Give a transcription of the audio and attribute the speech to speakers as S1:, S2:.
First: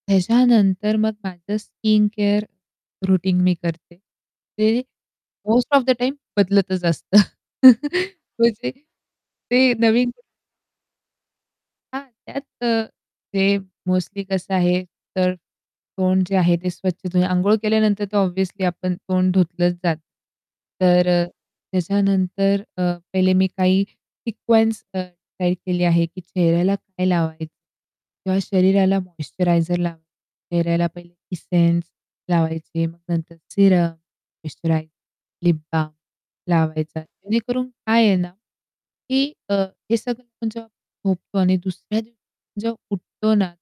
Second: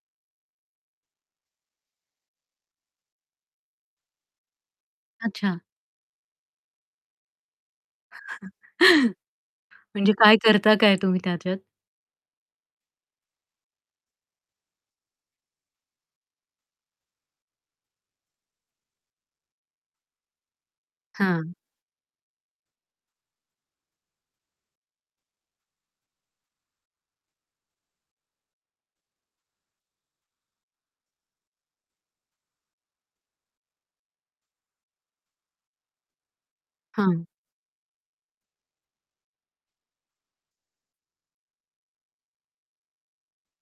S1: त्याच्यानंतर मग माझं स्किन केअर रुटीन मी करते. ते
S2: अच्छा.
S1: मोस्ट ऑफ द टाईम बदलतच असतं. म्हणजे ते नवीन
S2: म्हणजे काय करता काय तुम्ही त्याच्यात?
S1: हां, त्यात अ, ते मोस्टली कसं आहे, तर तोंड जे आहे, ते स्वच्छ तुम्ही अंघोळ केल्यानंतर तर ऑब्व्हियसली आपण तोंड धुतलंच जातं. तर अ,
S2: हां.
S1: त्याच्यानंतर अ, पहिले मी काही सिक्वेन्स [unintelligible] काय केली आहे, की चेहऱ्याला काय लावाय किंवा शरीराला मॉइश्चरायझर लावा चेहऱ्याला पहिले इसेन्स लावायची मग नंतर सिरम, मॉइश्चरायझर, लिप बाल्म लावायचा.
S2: हां
S1: जेणेकरून काय आहे ना, की अ, हे सगळं जेव्हा झोपतो आणि दुसऱ्या दिवशी जेव्हा उठतो ना